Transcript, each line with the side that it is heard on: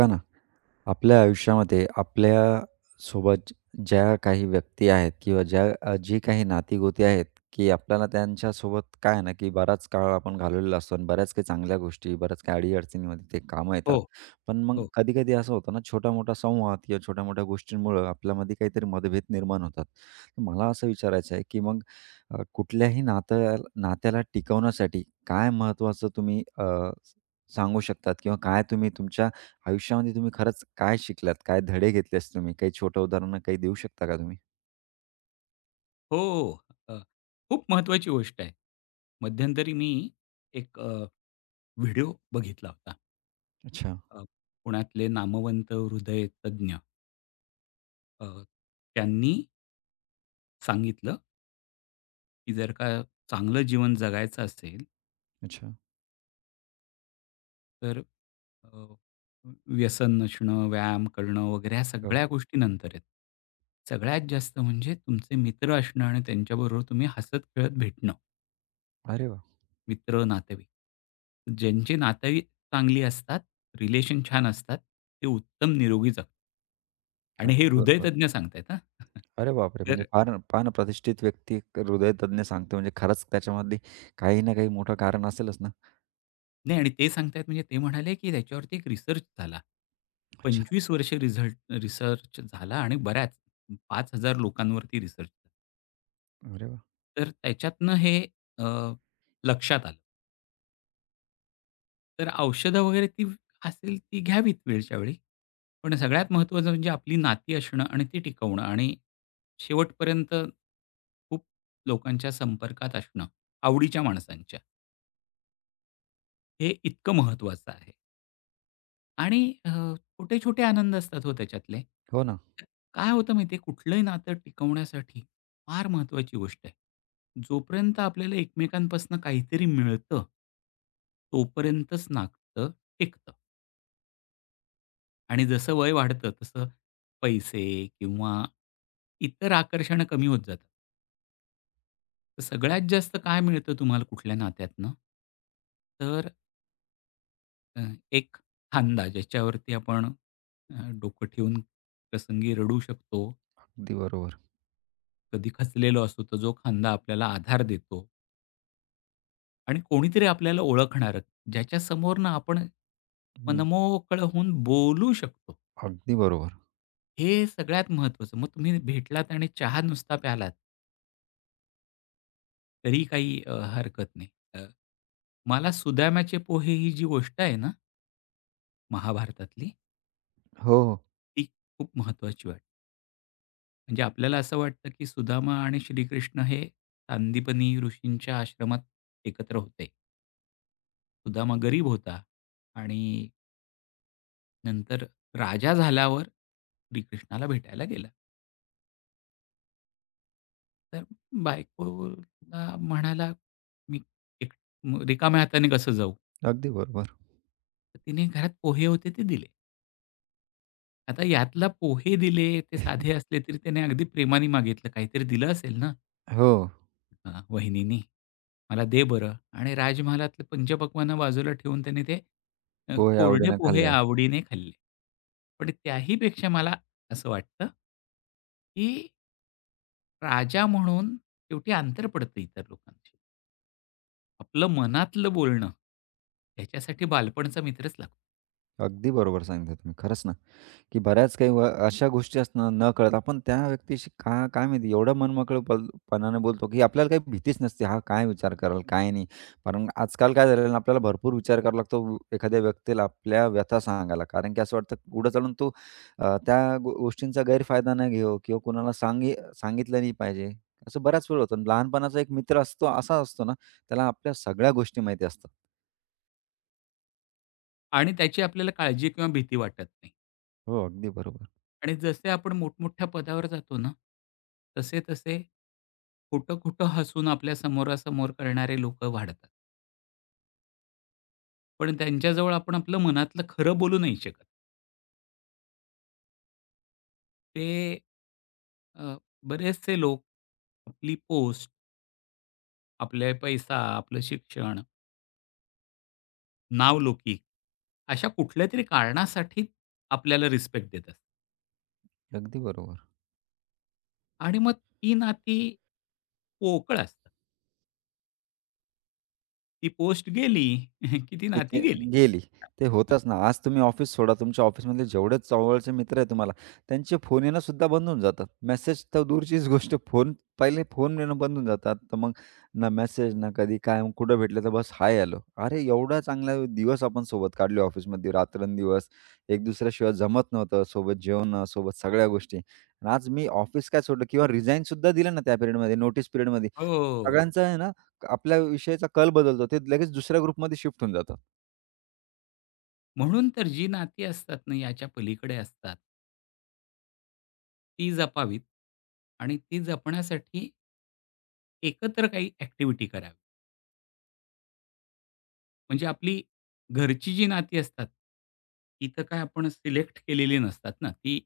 right: बघा ना, आपल्या आयुष्यामध्ये आपल्या सोबत ज्या काही व्यक्ती आहेत किंवा ज्या जी काही नाती-गोती आहेत, की आपल्याला त्यांच्यासोबत काय आहे ना, की बराच काळ आपण घालवलेला असतो आणि बऱ्याच काही चांगल्या गोष्टी, बऱ्याच काही अडी ते कामं
left: हो,
right: येतात. पण मग
left: हो,
right: कधी-कधी असं होतं ना, छोटा-मोठा संवाद किंवा छोट्या-मोठ्या गोष्टींमुळं आपल्यामध्ये काहीतरी मतभेद निर्माण होतात. तर मला असं विचारायचं आहे, की मग कुठल्याही नात्याला टिकवण्यासाठी काय महत्त्वाचं तुम्ही सांगू शकतात किंवा काय तुम्ही तुमच्या आयुष्यामध्ये तुम्ही खरंच काय शिकलात? काय धडे घेतलेस तुम्ही? काही छोटं उदाहरण काही देऊ शकता का तुम्ही?
left: हो. हो. अ, खूप महत्त्वाची गोष्ट आहे. मध्यंतरी मी एक व्हिडिओ बघितला होता.
right: अच्छा,
left: अ, पुण्यातले नामवंत हृदयतज्ञ अ, त्यांनी सांगितलं, की जर का चांगलं जीवन जगायचं असेल,
right: अच्छा.
left: तर अ, व्यसन नसणं, व्यायाम करणं वगैरे ह्या
right: हो.
left: सगळ्या गोष्टी नंतर आहेत. सगळ्यात जास्त म्हणजे तुमचे मित्र असणं आणि त्यांच्याबरोबर तुम्ही हसत-खेळत भेटणं.
right: अरे वाह!
left: मित्र, नातेवाईक. ज्यांची नातेवाईक चांगली असतात, रिलेशन छान असतात, ते उत्तम निरोगी जगतात आणि हे
right: अगदी बरोबर.
left: हृदयतज्ञ सांगतायत हां.
right: अरे बापरे! म्हणजे
left: तर
right: फार फार प्रतिष्ठित व्यक्ती, एक हृदयतज्ञ सांगतो म्हणजे खरंच त्याच्यामध्ये काही ना काही मोठं कारण असेलच ना?
left: नाही आणि ते सांगतायत म्हणजे ते म्हणाले, की त्याच्यावरती एक रिसर्च झाला.
right: अच्छा.
left: 25 वर्षे रिझल्ट रिसर्च झाला आणि बऱ्याच 5,000 लोकांवरती रिसर्च.
right: अरे वाह!
left: तर त्याच्यातनं हे अ, लक्षात आलं. तर औषधं वगैरे ती असेल ती घ्यावीत वेळच्या वेळी. पण सगळ्यात महत्त्वाचं म्हणजे आपली नाती असणं आणि ती टिकवणं आणि शेवटपर्यंत खूप लोकांच्या संपर्कात असणं, आवडीच्या माणसांच्या. हे इतकं महत्त्वाचं आहे. आणि छोटे-छोटे आनंद असतात हो त्याच्यातले.
right: हो ना.
left: तर काय होतं माहिती आहे, कुठलंही नातं टिकवण्यासाठी फार महत्त्वाची गोष्ट आहे. जोपर्यंत आपल्याला एकमेकांपासून काहीतरी मिळतं, तोपर्यंतच नातं टिकतं. आणि जसं वय वाढतं तसं पैसे किंवा इतर आकर्षणं कमी होत जातात. तर सगळ्यात जास्त काय मिळतं तुम्हाला कुठल्या नात्यातनं? तर अ, एक खांदा ज्याच्यावरती आपण डोकं ठेवून प्रसंगी रडू शकतो.
right: अगदी बरोबर.
left: कधी खचलेलो असतो, तर जो खांदा आपल्याला आधार देतो आणि कोणीतरी आपल्याला ओळखणारं, ज्याच्यासमोर ना आपण
right: हं.
left: मनमोकळं होऊन बोलू शकतो.
right: अगदी बरोबर.
left: हे सगळ्यात महत्त्वाचं. मग तुम्ही भेटलात आणि चहा नुसता प्यालात तरी काही हरकत नाही. अ, मला सुदाम्याचे पोहे ही जी गोष्ट आहे ना, महाभारतातली,
right: हो, हो.
left: ती खूप महत्त्वाची वाटते. म्हणजे आपल्याला असं वाटतं, की सुदामा आणि श्रीकृष्ण हे सांदीपनी ऋषींच्या आश्रमात एकत्र होते. सुदामा गरीब होता आणि नंतर राजा झाल्यावर श्रीकृष्णाला भेटायला गेला. तर बायकोला म्हणाला, "मी एक रिकाम्या हाताने कसं जाऊ?"
right: अगदी बरोबर.
left: तर तिने घरात पोहे होते ते दिले. आता यातला पोहे दिले, ते साधे असले तरी त्याने अगदी प्रेमाने मागितलं. काहीतरी दिलं असेल ना
right: हो.
left: अ, वहिनीनी, "मला दे बरं." आणि राजमहालातले पंचपक्वान्न बाजूला ठेवून त्याने ते
right: पोहे
left: कोरडे
right: आवडीनं
left: पोहे
right: खाल्ले.
left: आवडीने खाल्ले. पण त्याही पेक्षा मला असं वाटतं, की राजा म्हणून शेवटी अंतर पडतं इतर लोकांशी. आपलं मनातलं बोलणं, त्याच्यासाठी बालपणचा मित्रच लागतो
right: अगदी बरोबर सांगितलं तुम्ही. खरंच ना, की बऱ्याच काही व अशा गोष्टी असतात नकळत आपण त्या व्यक्तीशी का काय माहिती एवढं मनमोकळं पल पणाने बोलतो, की आपल्याला काही भीतीच नसते. हा काय विचार करेल, काय नाही. कारण आजकाल काय झालेलं ना, आपल्याला भरपूर विचार करावा लागतो व एखाद्या व्यक्तीला आपल्या व्यथा सांगायला. कारण की असं वाटतं पुढे चालून तो त्या गो गोष्टींचा गैरफायदा न घेवो किंवा कोणाला सांगी सांगितलं नाही पाहिजे. असं बऱ्याच वेळ होतं. आणि लहानपणाचा एक मित्र असतो, असा असतो ना, त्याला आपल्या सगळ्या गोष्टी माहिती असतात.
left: आणि त्याची आपल्याला काळजी किंवा भीती वाटत नाही.
right: हो, अगदी बरोबर.
left: आणि जसे आपण मोठमोठ्या पदावर जातो ना, तसे-तसे खोटं-खोटं हसून आपल्या समोरासमोर करणारे लोकं वाढतात. पण त्यांच्याजवळ आपण आपलं मनातलं खरं बोलू नाही शकत. ते अ, बरेचसे लोक आपली पोस्ट, आपले पैसा, आपलं शिक्षण, नावलौकिक अशा कुठल्यातरी कारणासाठी आपल्याला रिस्पेक्ट देतात
right: अगदी बरोबर.
left: आणि मग ती नाती पोकळ असतात. ती पोस्ट गेली की ती नाती
right: तिथे
left: गेली.
right: गेली. ते होतच ना. आज तुम्ही ऑफिस सोडा, तुमच्या ऑफिसमधले जेवढे जवळचे मित्र आहे तुम्हाला, त्यांचे फोन येणं सुद्धा बंद होऊन जातात. मेसेज तर दूरचीच गोष्ट, फोन पहिले फोन येणं बंद होऊन जातात. तर मग ना मेसेज, ना कधी काय, मग कुठं भेटलं तर बस हाय हॅलो. अरे एवढा चांगला दिवस आपण सोबत काढले ऑफिसमध्ये रात्रंदिवस. एक दुसऱ्याशिवाय जमत नव्हतं, सोबत जेवणं, सोबत सगळ्या गोष्टी. आणि आज मी ऑफिस काय सोडलं किंवा रिझाइन सुद्धा दिलं ना त्या पिरियडमध्ये, नोटीस पिरियडमध्ये.
left: हो.
right: सगळ्यांचा आहे ना, आपल्या विषयीचा कल बदलतो. ते लगेच दुसऱ्या ग्रुपमध्ये शिफ्ट होऊन जातात.
left: म्हणून तर जी नाती असतात ना, याच्या पलीकडे असतात, ती जपावीत आणि ती जपण्यासाठी एकत्र काही ॲक्टिव्हिटी करावी. म्हणजे आपली घरची जी नाती असतात, ती तर काय आपण सिलेक्ट केलेली नसतात ना, ती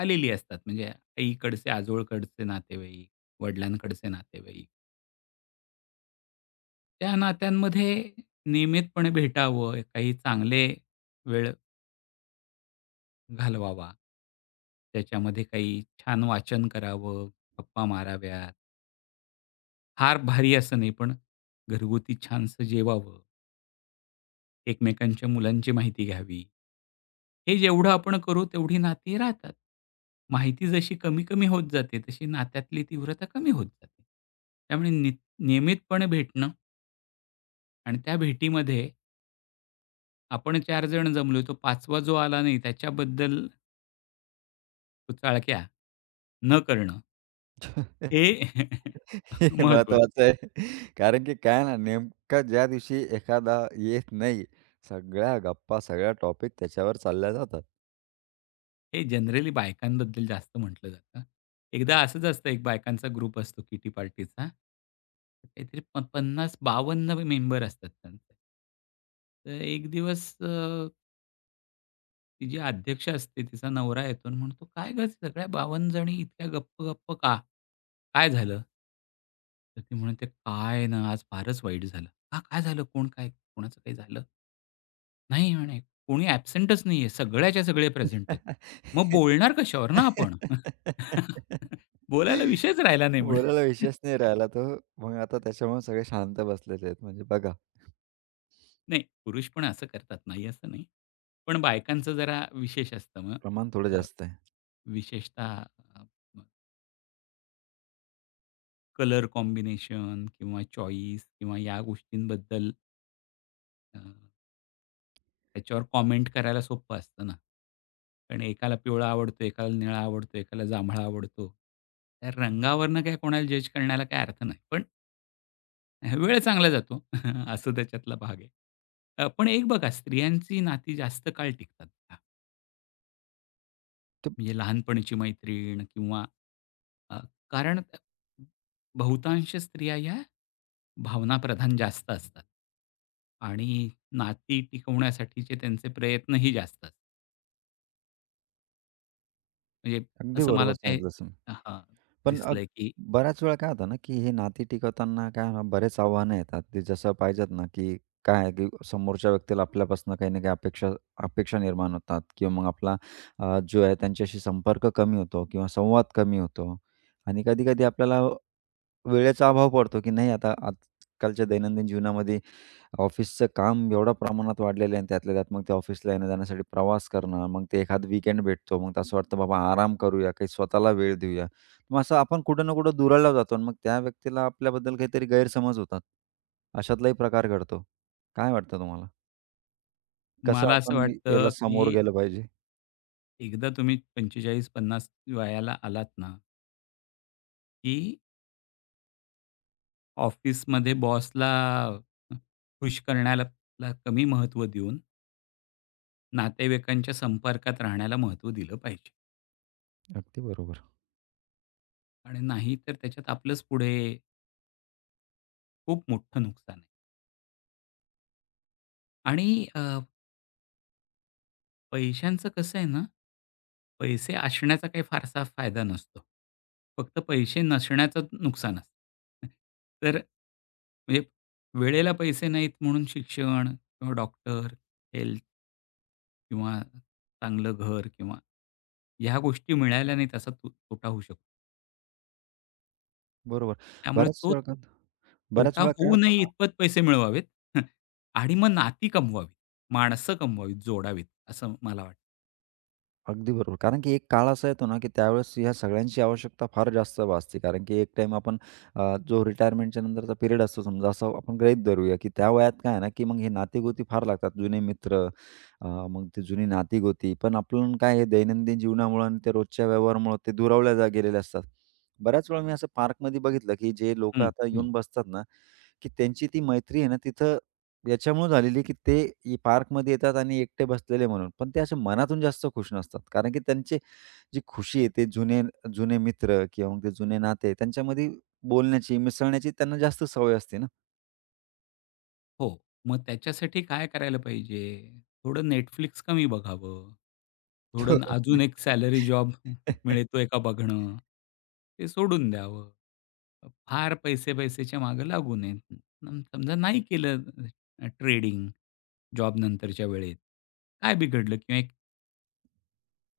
left: आलेली असतात. म्हणजे आईकडचे, आजोळकडचे नातेवाईक, वडिलांकडचे नातेवाईक. त्या नात्यांमध्ये नियमितपणे भेटावं, काही चांगले वेळ घालवावा. त्याच्यामध्ये काही छान वाचन करावं, गप्पा माराव्यात. फार भारी असं नाही, पण घरगुती छानसं जेवावं, एकमेकांच्या मुलांची माहिती घ्यावी. हे जेवढं आपण करू तेवढी नाती राहतात. माहिती जशी कमी-कमी होत जाते, तशी नात्यातली तीव्रता कमी होत जाते. त्यामुळे नियमितपणे भेटणं आणि त्या भेटीमध्ये आपण 4 जण जमलोय, तो 5वा जो आला नाही त्याच्याबद्दल कुचाळक्या न करणं हे
right: हे
left: महत्वाचं.
right: महत्वाचं आहे. कारण की काय ना, नेमका ज्या दिवशी एखादा येत नाही, सगळ्या गप्पा, सगळ्या टॉपिक त्याच्यावर चालल्या जातात.
left: हे जनरली बायकांबद्दल जास्त म्हटलं जातं. एकदा असंच असतं, एक बायकांचा ग्रुप असतो किटी पार्टीचा. काहीतरी 50-52 मेंबर असतात त्यांचे. तर एक दिवस ती जी अध्यक्ष असते, तिचा नवरा येतो आणि म्हणतो, "काय गं सगळ्या 52 जणी इतक्या गप्प-गप्प का? काय झालं?" तर ती म्हणते, "काय ना, आज फारच वाईट झालं." "का? काय झालं? कोण काय? कोणाचं काही झालं?" नाही म्हणे, कोणी ॲब्सेंटच नाहीये. सगळ्याच्या सगळे प्रेझेंट आहेत. मग बोलणार कशावर ना आपण? बोलायला विषयच राहिला नाही म्हणे.
right: बोलायला विषयच नाही राहिला तो. मग आता त्याच्यामुळे सगळे शांत बसलेले आहेत. म्हणजे बघा,
left: नाही, पुरुष पण असं करतात, नाही असं नाही. पण बायकांचं जरा विशेष असतं मग.
right: प्रमाण थोडं
left: अ,
right: जास्त आहे.
left: विशेषतः अ, कलर कॉम्बिनेशन किंवा चॉईस किंवा या गोष्टींबद्दल त्याच्यावर कॉमेंट करायला सोपं असतं ना. कारण एकाला पिवळा आवडतो, एकाला निळा आवडतो, एकाला जांभळा आवडतो. त्या रंगावरनं काय कोणाला जज करण्याला काही अर्थ नाही. पण वेळ चांगला जातो असं त्याच्यातला भाग आहे. पण एक बघा स्त्रियांची नाती जास्त काळ टिकतात. बघा.
right: ते
left: म्हणजे लहानपणीची मैत्रीण किंवा अ, कारण बहुतांश स्त्रिया या भावनाप्रधान जास्त असतात. आणि नाती टिकवण्यासाठीचे त्यांचे प्रयत्नही जास्त असतात. म्हणजे
right: अगदी
left: असं मला
right: बरोबर
left: ते
right: सांगितलं
left: हां,
right: पण
left: दिसलंय, की
right: बऱ्याच वेळा काय होतं ना, की हे नाती टिकवताना काय आहे ना, बरेच आव्हानं येतात. ते जसं पाहिजेत ना, की काय आहे, की समोरच्या व्यक्तीला आपल्यापासून काही ना काही अपेक्षा अपेक्षा निर्माण होतात किंवा मग आपला जो आहे त्यांच्याशी संपर्क कमी होतो किंवा संवाद कमी होतो आणि कधी-कधी आपल्याला वेळेचा अभाव पडतो, की नाही आता आजकालच्या दैनंदिन जीवनामध्ये ऑफिसचं काम एवढ्या प्रमाणात वाढलेलं आहे आणि त्यातल्या त्यात मग ते ऑफिसला येण्या-जाण्यासाठी प्रवास करणं, मग ते एखाद वीकेंड भेटतो. मग तर असं वाटतं बाबा आराम करूया, काही स्वतःला वेळ देऊया. मग असं आपण कुठं ना कुठं दुरावला जातो आणि मग त्या व्यक्तीला आपल्याबद्दल काहीतरी गैरसमज होतात. अशातलाही प्रकार घडतो. काय वाटतं तुम्हाला? कसं
left: मला असं
right: आपण याला
left: वाटतं,
right: समोर
left: की
right: गेलं पाहिजे?
left: एकदा तुम्ही 45-50 वयाला आलात ना, की ऑफिसमध्ये बॉसला खुश करण्याला कमी महत्त्व देऊन नातेवाईकांच्या संपर्कात राहण्याला महत्त्व दिलं पाहिजे
right: अगदी बरोबर.
left: आणि नाहीतर त्याच्यात आपलंच पुढे खूप मोठं नुकसान आहे आणि पैशांचं कसं आहे ना, पैसे असण्याचा काही फारसा फायदा नसतो. फक्त पैसे नसण्याचं नुकसान असतं. तर म्हणजे वेळेला पैसे नाहीत म्हणून शिक्षण किंवा डॉक्टर, हेल्थ किंवा चांगलं घर किंवा ह्या गोष्टी मिळाल्या नाहीत असा तो तोटा होऊ शकतो.
right: बरोबर.
left: त्यामुळे
right: बऱ्याच
left: तो
right: वेळा काय- बऱ्याच
left: तोटा
right: वेळा काय
left: होऊ
right: होतं
left: नये
right: ना
left: इतपत पैसे मिळवावेत आणि मग नाती कमवावीत, माणसं कमवावीत, जोडावीत असं मला वाटतं.
right: अगदी बरोबर. कारण की एक काळ असा येतो ना, की त्यावेळेस ह्या सगळ्यांची आवश्यकता फार जास्त भासते. कारण की एक टाईम आपण जो रिटायरमेंटच्या नंतरचा पिरियड असतो समजा, असं आपण गृहीत धरूया, की त्या वयात काय आहे ना, की मग हे नाती-गोती फार लागतात. जुने मित्र, मग ते जुनी नाती पण आपण काय हे दैनंदिन जीवनामुळं आणि त्या रोजच्या व्यवहारामुळं ते दुरावल्या जा गेलेले असतात. बऱ्याच वेळा मी असं पार्कमध्ये बघितलं, की जे लोकं
left: हं,
right: आता
left: हं.
right: येऊन बसतात ना, की त्यांची ती मैत्री आहे ना तिथं याच्यामुळे झालेली आहे, की ते इ पार्कमध्ये येतात आणि एकटे बसलेले म्हणून. पण ते असे मनातून जास्त खुश नसतात. कारण की त्यांची जी खुशी आहे, ते जुने जुने मित्र किंवा मग ते जुने नाते त्यांच्यामध्ये बोलण्याची, मिसळण्याची त्यांना जास्त सवय असते ना.
left: हो. मग त्याच्यासाठी काय करायला पाहिजे? थोडं नेटफ्लिक्स कमी बघावं. थोडं अजून
right: बरोबर.
left: एक सॅलरी जॉब मिळतोय का बघणं. ते सोडून द्यावं. फार पैसे-पैसेच्या मागे लागू नये. समजा नाही केलं ट्रेडिंग जॉब नंतरच्या वेळेत. काय बिघडलं? किंवा एक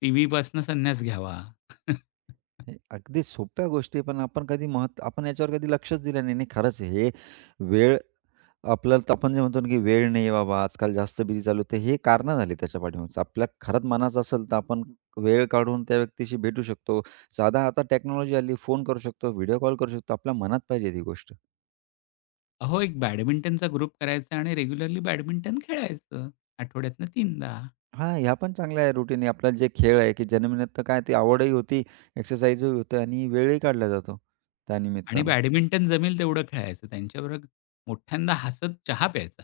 left: टीव्हीपासून संन्यास घ्यावा.
right: हे अगदी सोप्या गोष्टी आहे, पण आपण याच्यावर कधी लक्षच दिलं नाही. नाही खरंच हे वेळ आपल्याला तर आपण जे म्हणतो ना, की वेळ नाही बाबा, आजकाल जास्त बिझी चालू आहे. तर हे कारणं झाली त्याच्या पाठीमागचं. आपल्या खरंच मनाचं असेल, तर आपण वेळ काढून त्या व्यक्तीशी भेटू शकतो. साधा आता टेक्नॉलॉजी आली, फोन करू शकतो, व्हिडिओ कॉल करू शकतो. आपल्या मनात पाहिजे ती गोष्ट.
left: अहो, एक बॅडमिंटनचा ग्रुप करायचा आणि रेग्युलरली बॅडमिंटन खेळायचं आठवड्यातनं 3
right: हां, ह्या पण चांगल्या आहे रुटीन. आपल्याला जे खेळ आहे, की जन्मनिमित्त तर काय ती आवडही होती, एक्सरसाइजही होते आणि वेळही काढला जातो
left: आणि
right: त्यानिमित्तानं.
left: बॅडमिंटन जमेल तेवढं खेळायचं. त्यांच्याबरोबर मोठ्यांदा हसत चहा प्यायचा,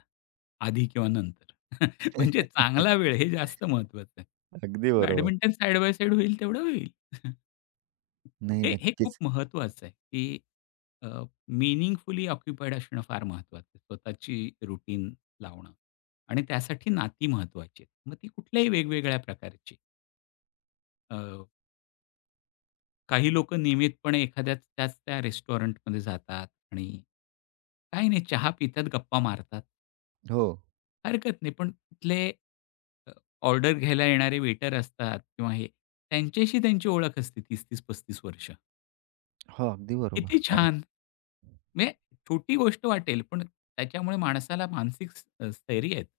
left: आधी किंवा नंतर. म्हणजे चांगला वेळ हे जास्त महत्वाचं आहे.
right: अगदी बरोबर.
left: बॅडमिंटन साइड बाय साइड होईल तेवढं होईल.
right: नाही,
left: हे हे खूप
right: नक्कीच.
left: महत्वाचं आहे, की अ, ऑक्युपाईड असणं फार महत्वाचं आहे. स्वतःची रुटीन लावणं आणि त्यासाठी नाती महत्वाची आहेत. मग ती कुठल्याही वेगवेगळ्या प्रकारची. काही लोकं नियमितपणे एखाद्या त्याच त्या रेस्टॉरंटमध्ये जातात आणि काही नाही चहा पितात, गप्पा मारतात.
right: हो.
left: हरकत नाही. पण तिथले अ, ऑर्डर घ्यायला येणारे वेटर असतात किंवा हे त्यांच्याशी त्यांची ओळख असते 30-30, 35 वर्ष.
right: हो, अगदी बरोबर.
left: किती
right: कारण
left: छान! म्हणजे छोटी गोष्ट वाटेल, पण त्याच्यामुळे माणसाला मानसिक स्थैर्य येतं.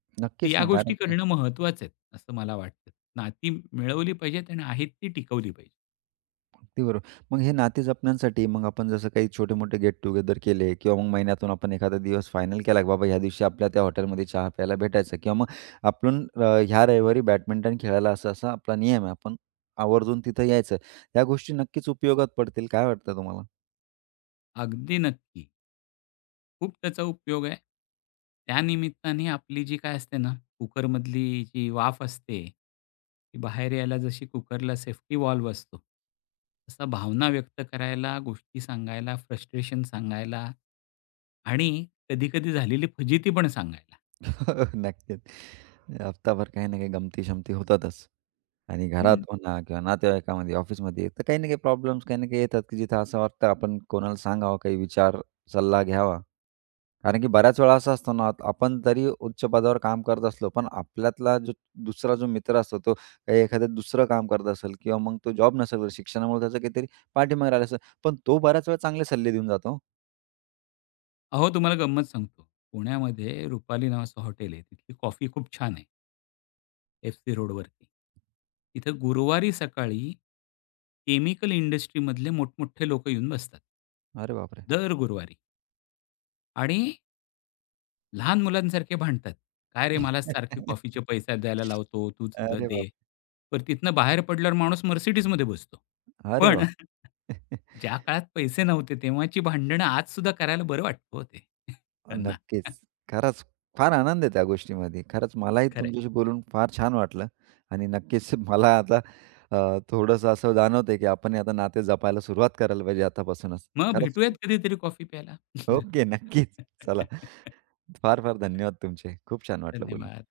left: तर
right: नक्कीच
left: या
right: ना,
left: गोष्टी
right: कारण
left: करणं महत्त्वाचं आहे, असं मला वाटतं. नाती मिळवली पाहिजेत आणि आहेत ती टिकवली पाहिजेत.
right: अगदी बरोबर. मग हे नाते जपण्यासाठी मग आपण जसं काही छोटे-मोठे गेट टुगेदर केले किंवा मग महिन्यातून आपण एखादा दिवस फायनल केला, की बाबा ह्या दिवशी आपल्या त्या हॉटेलमध्ये चहा प्यायला भेटायचं किंवा मग आपण ह्या रविवारी बॅडमिंटन खेळायला असा-असा आपला नियम आहे. आपण आवर्जून तिथं यायचं. या गोष्टी नक्कीच उपयोगात पडतील. काय वाटतं तुम्हाला?
left: अगदी नक्की. खूप त्याचा उपयोग आहे. त्यानिमित्ताने आपली जी काय असते ना, कुकरमधली जी वाफ असते, ती बाहेर यायला जशी कुकरला सेफ्टी व्हॉल्व्ह असतो, तसा भावना व्यक्त करायला, गोष्टी सांगायला, फ्रस्ट्रेशन सांगायला आणि कधी-कधी झालेली फजिती पण सांगायला.
right: नक्कीच. हप्ताभर काही ना काही गमती-शमती होतातच. आणि घरात
left: हं.
right: म्हणा किंवा नातेवाईकामध्ये, ऑफिसमध्ये तर काही ना काही प्रॉब्लेम्स काही ना काही येतात, की जिथं असं वाटतं आपण कोणाला सांगावं, काही विचार, सल्ला घ्यावा. कारण की बऱ्याच वेळा असं असतो ना, आपण तरी उच्च पदावर काम करत असलो, पण आपल्यातला जो दुसरा जो मित्र असतो, तो काही एखादं दुसरं काम करत असेल किंवा मग तो जॉब नसेल करत, शिक्षणामुळे त्याचा काहीतरी पाठीमागे राहिला असेल, पण तो बऱ्याच वेळा चांगले सल्ले देऊन जातो. हो.
left: अहो, तुम्हाला गंमत सांगतो. पुण्यामध्ये रुपाली नावाचं हॉटेल आहे. तिथली कॉफी खूप छान आहे. FC रोडवरती. तिथं गुरुवारी सकाळी केमिकल इंडस्ट्रीमधले मोठमोठे लोकं येऊन बसतात.
right: अरे बापरे!
left: दर गुरुवारी आणि लहान मुलांसारखे भांडतात. "काय रे मला सारखी कॉफीचे पैसे द्यायला लावतो, तूच
right: अरे
left: दे."
right: बाप
left: पण तिथनं बाहेर पडल्यावर माणूस Mercedesमध्ये बसतो.
right: अरे
left: पण
right: वाह!
left: ज्या काळात पैसे नव्हते तेव्हाची भांडणं आजसुद्धा करायला बरं वाटतं हो त्यांना.
right: नक्कीच. खरंच फार आनंद आहे त्या गोष्टीमध्ये. खरंच मलाही
left: खरंय,
right: तुमच्याशी
left: खरंय.
right: बोलून फार छान वाटलं आणि नक्कीच मला आता थोडंसं असं जाणवतंय, की आपण हे आता नाते जपायला सुरुवात करायला पाहिजे आतापासूनच.
left: मग
right: खरंच
left: भेटूयात कधीतरी कॉफी प्यायला.
right: ओके. नक्कीच. चला. फार-फार धन्यवाद तुमचे. खूप छान वाटलं बोलून.
left: धन्यवाद.